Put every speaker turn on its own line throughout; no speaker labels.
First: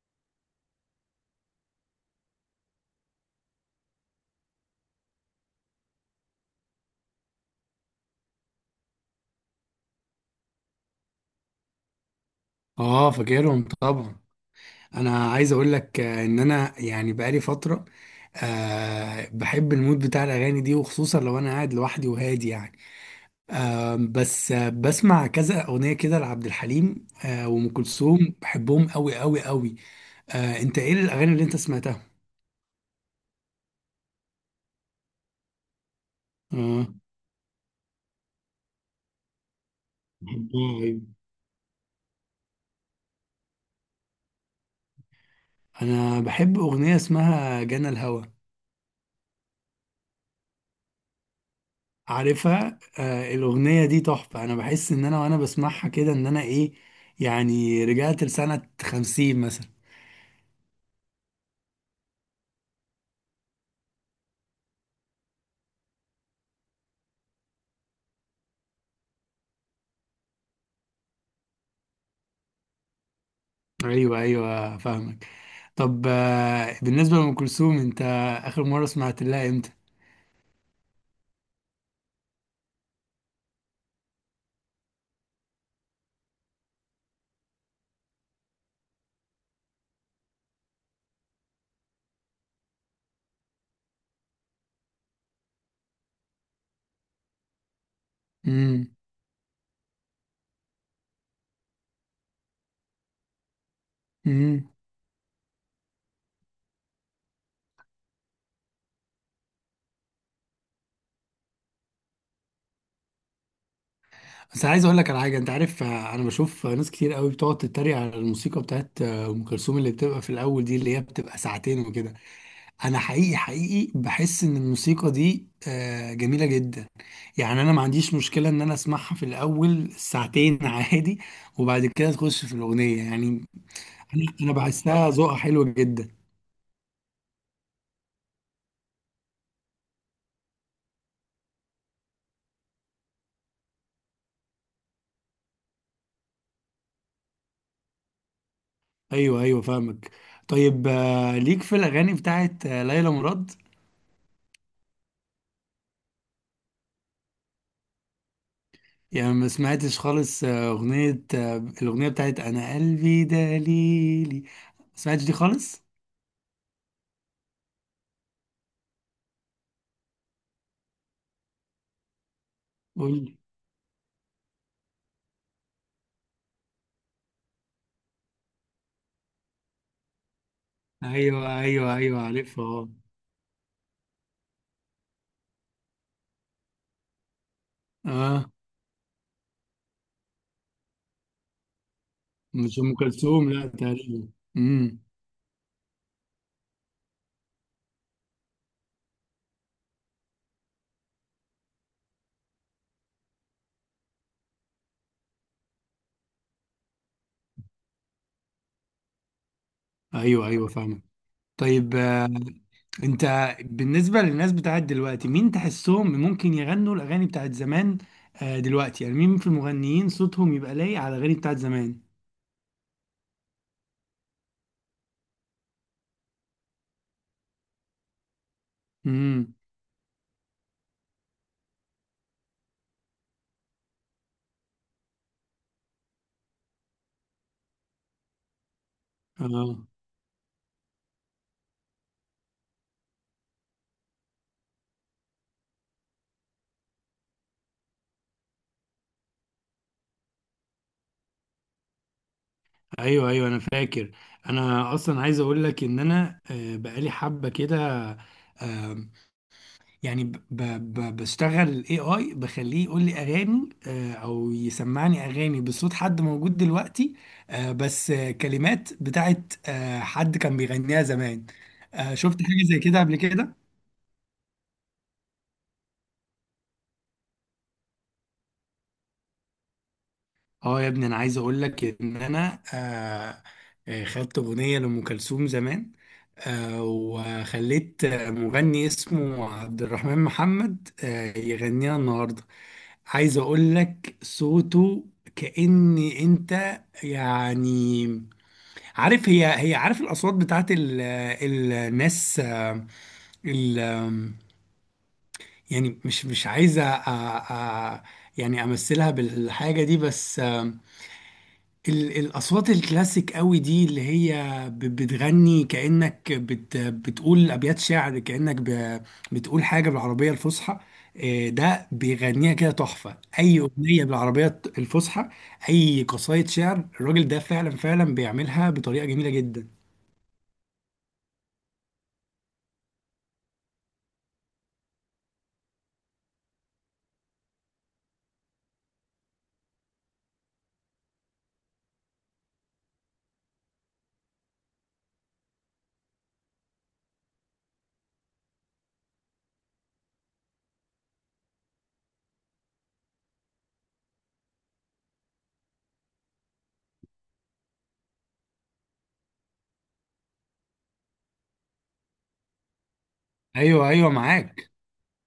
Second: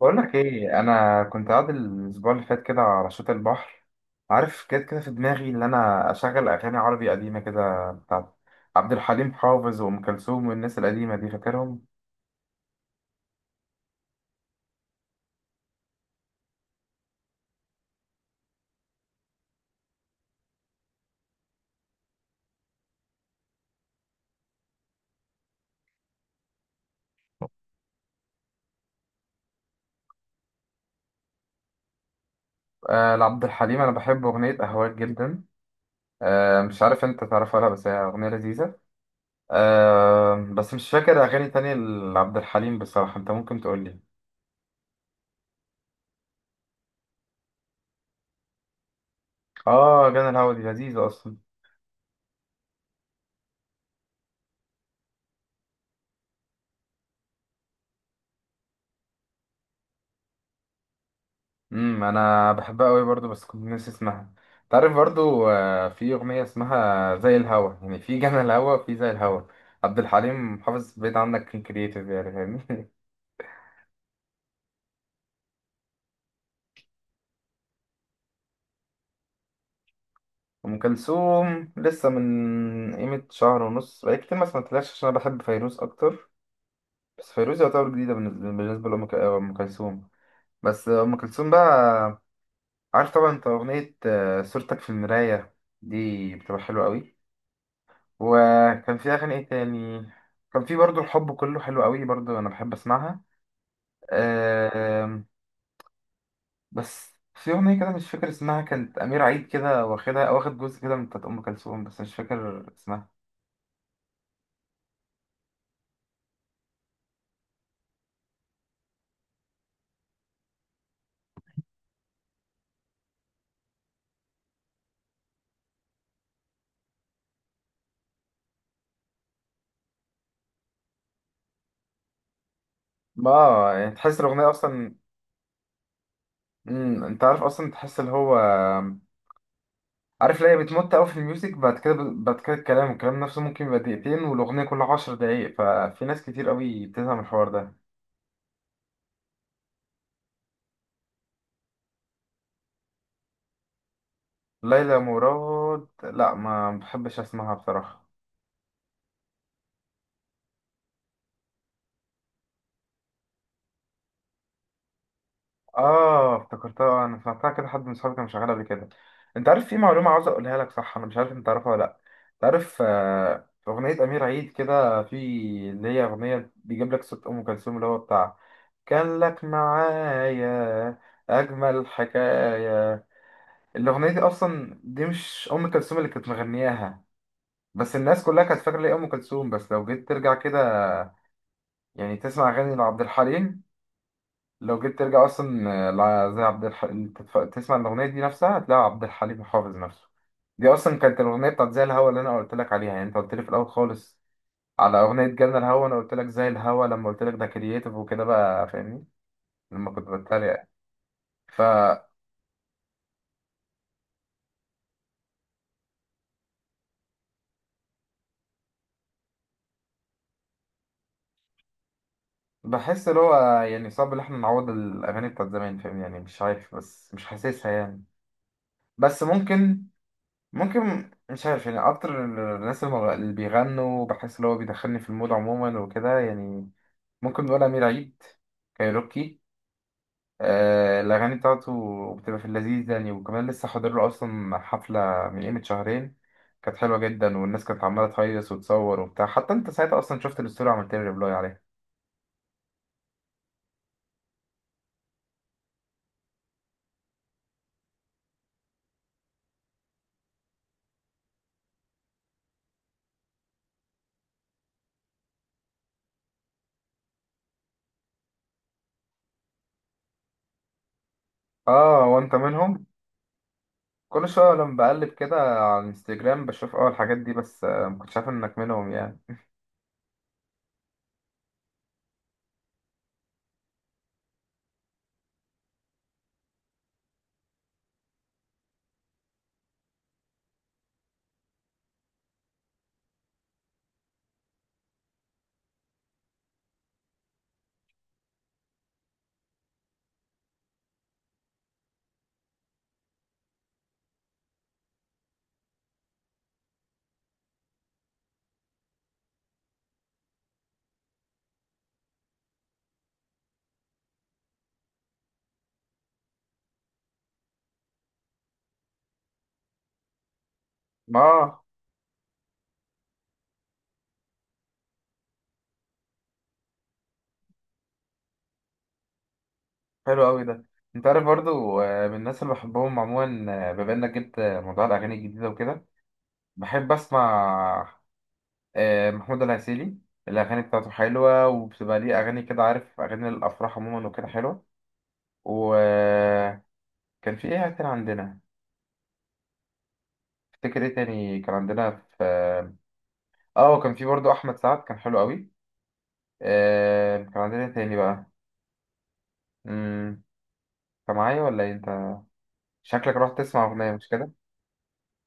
بقول لك ايه، انا كنت قاعد الاسبوع اللي فات كده على شط البحر. عارف، كده كده في دماغي ان انا اشغل اغاني عربي قديمه كده بتاعت عبد الحليم حافظ وام كلثوم والناس القديمه دي، فاكرهم.
اه، فاكرهم طبعا. انا عايز اقول لك، ان انا يعني بقالي فتره. بحب المود بتاع الاغاني دي، وخصوصا لو انا قاعد لوحدي وهادي يعني. بس بسمع كذا اغنيه كده لعبد الحليم، وام كلثوم. بحبهم قوي قوي قوي. انت ايه الاغاني اللي انت سمعتها؟
آه، لعبد الحليم انا بحب اغنيه اهواك جدا. آه، مش
اه،
عارف انت تعرفها ولا، بس هي اغنيه لذيذه. آه بس
بحبها.
مش
أيوة.
فاكر اغاني تانية لعبد الحليم بصراحه، انت ممكن تقول لي.
انا بحب اغنيه اسمها جنى الهوى.
اه، جانا الهوا دي لذيذه اصلا.
عارفها. الأغنية دي تحفة. أنا بحس إن أنا وأنا بسمعها كده إن أنا إيه، يعني رجعت لسنة 50 مثلا.
انا بحبها قوي برضو، بس كنت ناسي اسمها. تعرف برضو، في اغنيه اسمها زي الهوا، يعني في جنى الهوا وفي زي الهوا. عبد الحليم حافظ بيت عندك كان كرييتيف يعني، فاهمني.
أيوه أيوه فاهمك. طب، بالنسبة لأم كلثوم، أنت آخر مرة سمعت لها إمتى؟
ام كلثوم لسه من قيمه شهر ونص، بقالي كتير ما سمعتلهاش عشان انا بحب فيروز اكتر. بس فيروز يعتبر جديده بالنسبة لام ك- آه، أم كلثوم. بس ام كلثوم بقى، عارف طبعا، انت اغنيه صورتك في المرايه دي بتبقى حلوه قوي.
امم
وكان في اغاني ايه تاني. كان في برضو الحب كله حلو قوي برضو، انا بحب اسمعها.
امم
آم، بس في اغنيه كده مش فاكر اسمها كانت امير عيد كده واخدها، واخد جزء كده من بتاعت ام كلثوم، بس مش فاكر اسمها.
بس عايز أقول لك على حاجة. أنت عارف، أنا بشوف ناس كتير قوي بتقعد تتريق على الموسيقى بتاعت أم كلثوم، اللي بتبقى في الأول دي، اللي هي بتبقى ساعتين وكده. انا حقيقي حقيقي بحس ان الموسيقى دي جميله جدا. يعني انا ما عنديش مشكله ان انا اسمعها في الاول ساعتين عادي. وبعد كده تخش في الاغنيه
ما
يعني.
يعني تحس
انا
الاغنيه
انا
اصلا.
بحسها ذوقها حلو جدا.
مم. انت عارف اصلا تحس اللي هو، عارف ليه بتمط قوي في الميوزك بعد كده، بعد كده الكلام نفسه ممكن يبقى دقيقتين والاغنيه كلها 10 دقايق، ففي ناس كتير قوي بتفهم الحوار ده.
ايوه ايوه فاهمك. طيب، ليك في الاغاني بتاعت ليلى مراد؟
ليلى مراد لا، ما بحبش اسمعها بصراحه.
يعني ما سمعتش خالص آه، اغنيه آه، الاغنيه بتاعت انا قلبي دليلي. ما سمعتش دي خالص.
اه افتكرتها، انا سمعتها كده، حد من صحابي كان شغال قبل كده. انت عارف في معلومه عاوز اقولها لك، صح؟ انا مش عارف انت تعرفها ولا لا. انت عارف،
قول لي.
في اغنيه امير عيد كده، في اللي هي اغنيه بيجيب لك صوت ام كلثوم اللي هو بتاع كان لك معايا،
ايوه
اجمل
ايوه ايوه عارفها، اه.
حكايه. الاغنيه دي اصلا دي مش ام كلثوم اللي كانت مغنياها، بس الناس كلها
آه.
كانت فاكره ليه ام كلثوم. بس لو جيت ترجع كده يعني، تسمع
مش
اغاني
ام
لعبد
كلثوم،
الحليم.
لا، تقريبا.
لو جيت
امم.
ترجع اصلا، زي عبد الحليم، تسمع الاغنيه دي نفسها، هتلاقي عبد الحليم حافظ نفسه. دي اصلا كانت الاغنيه بتاعت زي الهوا اللي انا قلت لك عليها، يعني انت قلت لي في الاول خالص على اغنيه جالنا الهوا، انا قلت لك زي الهوا لما قلت لك ده كرييتيف وكده بقى، فاهمني، لما كنت بتريق
ايوه
يعني.
ايوه فاهمك. طيب، انت بالنسبه للناس بتاعت دلوقتي، مين تحسهم ممكن يغنوا الاغاني بتاعت زمان؟ دلوقتي يعني مين في المغنيين صوتهم يبقى لايق على الاغاني بتاعت زمان؟
فبحس اللي هو يعني صعب ان احنا نعوض الاغاني بتاعت زمان، فاهمني، يعني مش عارف، بس مش حاسسها يعني. بس
امم.
ممكن، ممكن مش عارف، يعني اكتر الناس اللي بيغنوا بحس اللي هو بيدخلني في المود عموما وكده يعني، ممكن نقول أمير عيد، كايروكي.
اه،
آه، الأغاني بتاعته بتبقى في اللذيذ يعني، وكمان لسه حاضر له أصلا حفلة من قيمة شهرين. كانت حلوة جدا والناس كانت عمالة تهيص وتصور وبتاع، حتى أنت ساعتها أصلا شفت الستوري وعملت لي ريبلاي عليها.
ايوه ايوه، انا فاكر. انا اصلا عايز اقول لك ان انا، بقالي حبه كده. آه، يعني ب ب بشتغل الـ AI، بخليه يقول لي اغاني، او يسمعني اغاني بصوت حد موجود دلوقتي، بس، كلمات بتاعت حد كان بيغنيها زمان.
آه، وأنت
شفت حاجة زي
منهم.
كده قبل كده؟
كل شوية لما بقلب كده على الانستجرام بشوف أول الحاجات دي، بس آه مكنتش عارف إنك منهم يعني.
اه يا ابني، انا عايز اقول لك ان انا، خدت اغنية لأم كلثوم زمان، وخليت مغني اسمه عبد الرحمن محمد يغنيها النهاردة. عايز اقول لك صوته كأن انت يعني، عارف هي هي عارف الاصوات بتاعت الناس، آه، ال آم، يعني مش عايزه، يعني امثلها بالحاجه دي، بس الأصوات الكلاسيك قوي دي، اللي هي بتغني كأنك بتقول أبيات شعر، كأنك بتقول حاجة بالعربية الفصحى.
آه،
ده بيغنيها كده تحفة. أي أغنية بالعربية الفصحى، أي قصايد شعر، الراجل ده فعلا فعلا بيعملها بطريقة جميلة جدا.
حلو أوي ده. أنت عارف برضو، من الناس اللي بحبهم عموما، بما إنك جبت موضوع الأغاني الجديدة وكده، بحب أسمع محمود العسيلي. الأغاني بتاعته حلوة، وبتبقى ليه أغاني كده، عارف أغاني الأفراح عموما وكده حلوة. وكان في إيه تاني عندنا، افتكر إيه تاني كان عندنا في وكان في برضه أحمد سعد كان حلو قوي. كان عندنا إيه تاني بقى؟ مم، أنت معايا ولا إيه أنت؟ شكلك رحت تسمع
أيوه
أغنية مش
أيوه
كده؟
معاك.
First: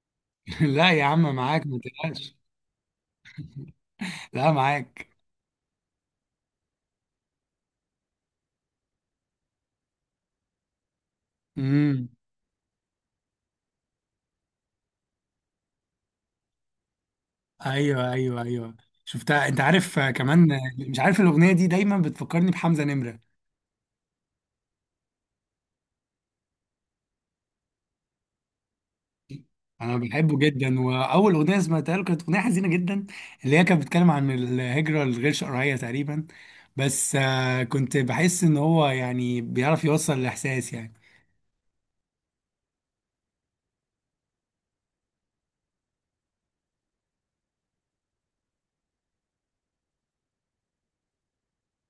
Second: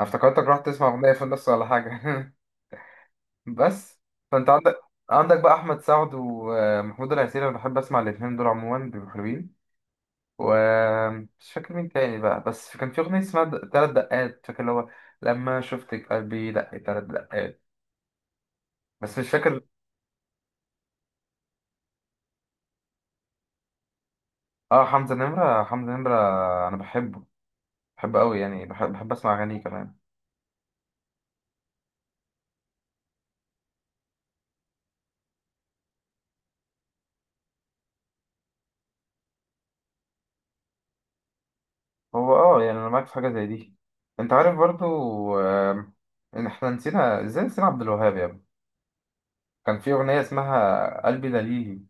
أنا افتكرتك رحت تسمع
لا يا
أغنية في
عم،
النص ولا
معاك، ما
حاجة.
تقلقش.
بس، فأنت
لا،
عندك
معاك.
عندك بقى أحمد سعد ومحمود العسيلي، أنا بحب أسمع الاتنين دول عموما بيبقوا حلوين. ومش فاكر مين
امم.
تاني بقى، بس كان في أغنية اسمها تلات دقات، فاكر اللي هو لما شفتك قلبي دق تلات دقات.
ايوه ايوه ايوه
بس مش
شفتها.
فاكر.
انت عارف، كمان مش عارف، الاغنيه دي دايما بتفكرني بحمزه نمره.
اه، حمزة نمرة، حمزة نمرة أنا بحبه، بحبه أوي يعني، بحب أسمع أغانيه كمان.
انا بحبه جدا، واول اغنيه سمعتها له كانت اغنيه حزينه جدا، اللي هي كانت بتتكلم عن الهجره الغير شرعيه تقريبا. بس، كنت بحس ان هو يعني بيعرف يوصل الاحساس يعني.
هو اه يعني أنا معاك في حاجة زي دي. أنت عارف برضو، آم، إن إحنا نسينا إزاي، نسينا عبد الوهاب يا ابني. كان في أغنية اسمها قلبي دليلي،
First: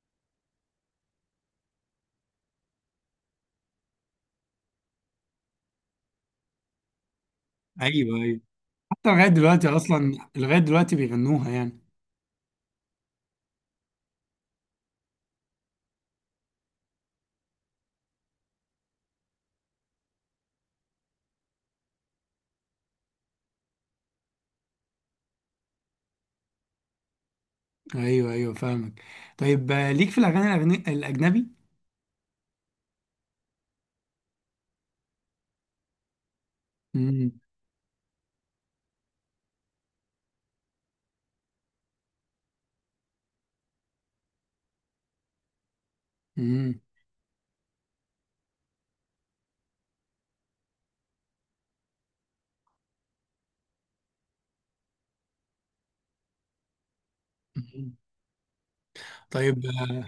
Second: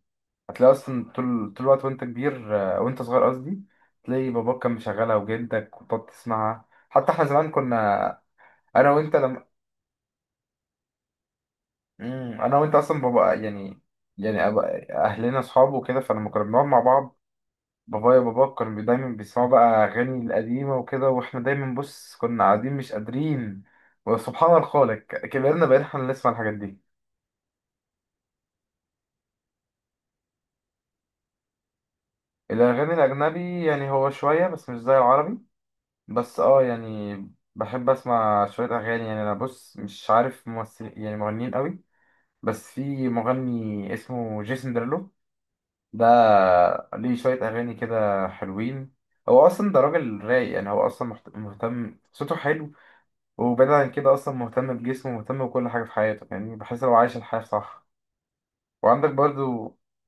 هتلاقي أصلا طول طول الوقت وأنت كبير، وأنت صغير قصدي، تلاقي باباك كان مشغلها وجدك وتقعد تسمعها. حتى احنا زمان
ايوه
كنا،
ايوه.
انا
حتى
وانت
لغايه
لما،
دلوقتي اصلا، لغايه دلوقتي بيغنوها يعني.
مم. انا وانت اصلا بابا يعني، يعني أبقى اهلنا اصحاب وكده، فلما كنا بنقعد مع بعض بابايا وبابا كانوا دايما بيسمعوا بقى اغاني القديمه وكده، واحنا دايما بص كنا قاعدين مش قادرين. وسبحان الخالق كبرنا بقينا احنا اللي نسمع الحاجات دي.
ايوه ايوه فاهمك. طيب، ليك في الاغاني الاجنبي؟
الاغاني الاجنبي يعني هو شويه بس مش زي العربي، بس اه يعني
امم.
بحب اسمع شويه اغاني يعني. انا بص مش عارف ممثل يعني مغنيين قوي، بس في مغني اسمه جيسون ديرلو، ده
امم.
ليه شوية أغاني كده حلوين. هو أصلا ده راجل رايق يعني، هو أصلا مهتم، صوته حلو. وبعيد عن كده أصلا مهتم بجسمه، مهتم بكل حاجة في حياته، يعني بحس لو عايش الحياة صح. وعندك
طيب،
برضو،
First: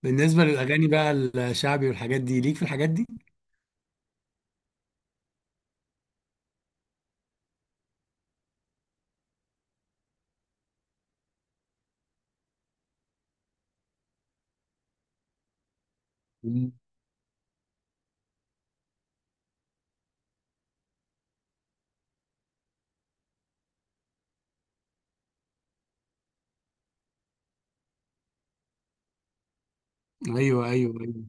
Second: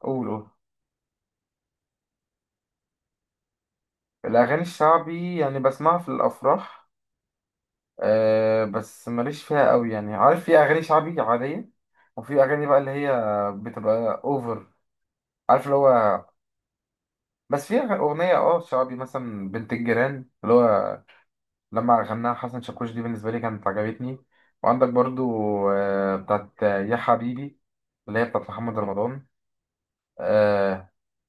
قول
بالنسبه
قول.
للاغاني بقى، الشعبي والحاجات دي، ليك في الحاجات دي؟
الأغاني الشعبي يعني بسمعها في الأفراح، أه بس ماليش فيها قوي يعني. عارف في أغاني شعبي عادية، وفي أغاني بقى اللي هي بتبقى أوفر، عارف اللي هو.
مم.
بس في أغنية اه شعبي مثلا بنت الجيران اللي هو لما غناها حسن شاكوش، دي بالنسبة لي كانت عجبتني. وعندك برضو، بتاعت يا حبيبي اللي هي بتاعت محمد رمضان.
ايوه ايوه
آه.
ايوه.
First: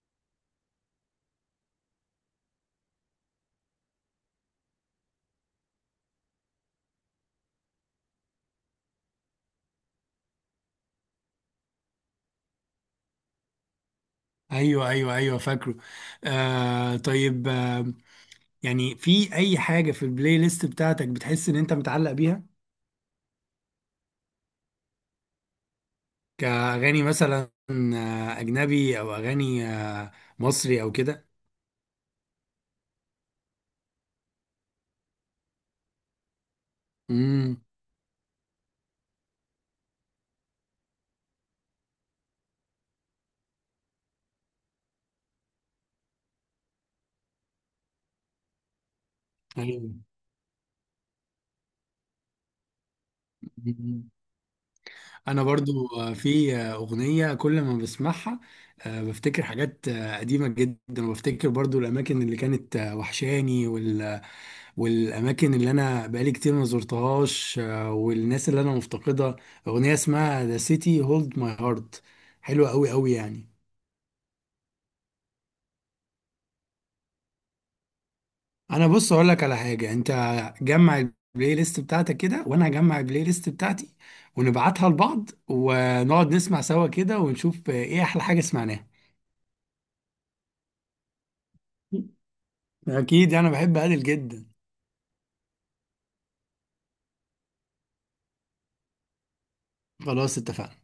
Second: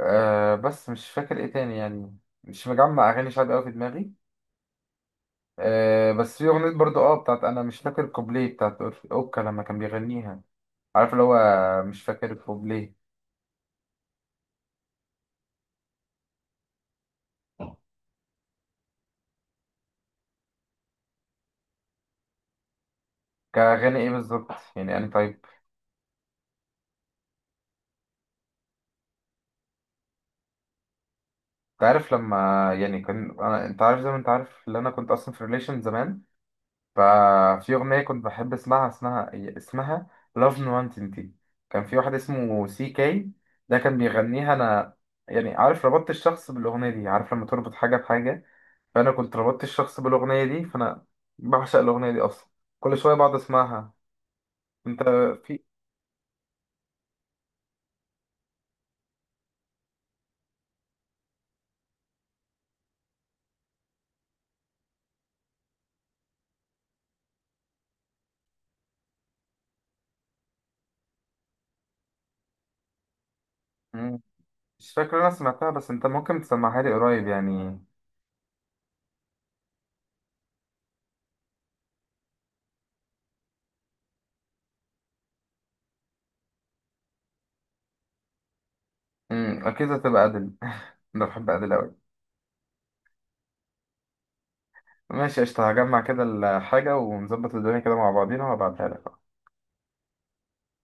بس مش فاكر ايه تاني يعني، مش مجمع أغاني شعبي أوي في دماغي. بس في أغنية برضو بتاعت، أنا مش فاكر كوبليه بتاعت أوكا لما كان بيغنيها، عارف اللي هو، مش فاكر كوبليه.
ايوه ايوه ايوه فاكره. طيب، يعني في اي حاجه في البلاي ليست بتاعتك بتحس ان انت متعلق بيها،
كأغاني ايه بالظبط يعني أنا، طيب؟
كاغاني مثلا اجنبي، او اغاني مصري او كده؟
انت عارف لما يعني كان، أنا انت عارف زي ما انت عارف اللي انا كنت اصلا في ريليشن زمان،
امم.
ففي أغنية كنت بحب اسمعها اسمها اسمها Love Nonentity، كان في واحد اسمه CK ده كان بيغنيها. أنا يعني عارف ربطت الشخص بالأغنية دي، عارف لما تربط حاجة بحاجة، فأنا كنت ربطت الشخص
ايوه.
بالأغنية دي، فأنا بعشق الأغنية دي أصلا، كل شوية بقعد أسمعها.
مم.
أنت،
انا
في،
برضو، في اغنيه كل ما بسمعها بفتكر حاجات قديمه جدا، وبفتكر برضو الاماكن اللي كانت وحشاني، والاماكن اللي انا بقالي كتير ما زرتهاش، والناس اللي انا مفتقدها. اغنيه اسمها ذا سيتي هولد ماي هارت. حلوه قوي قوي يعني.
مم. مش فاكر أنا سمعتها، بس أنت ممكن تسمعها لي قريب يعني.
انا بص اقول لك على حاجه. انت جمع البلاي ليست بتاعتك كده، وانا هجمع البلاي ليست بتاعتي، ونبعتها لبعض ونقعد نسمع سوا كده، ونشوف ايه احلى حاجه سمعناها.
أكيد هتبقى أدل. أنا بحب أدل أوي.
اكيد انا بحب ادل جدا.
ماشي قشطة، هجمع كده الحاجة ونظبط الدنيا كده مع بعضينا وهبعتها لك.
خلاص اتفقنا.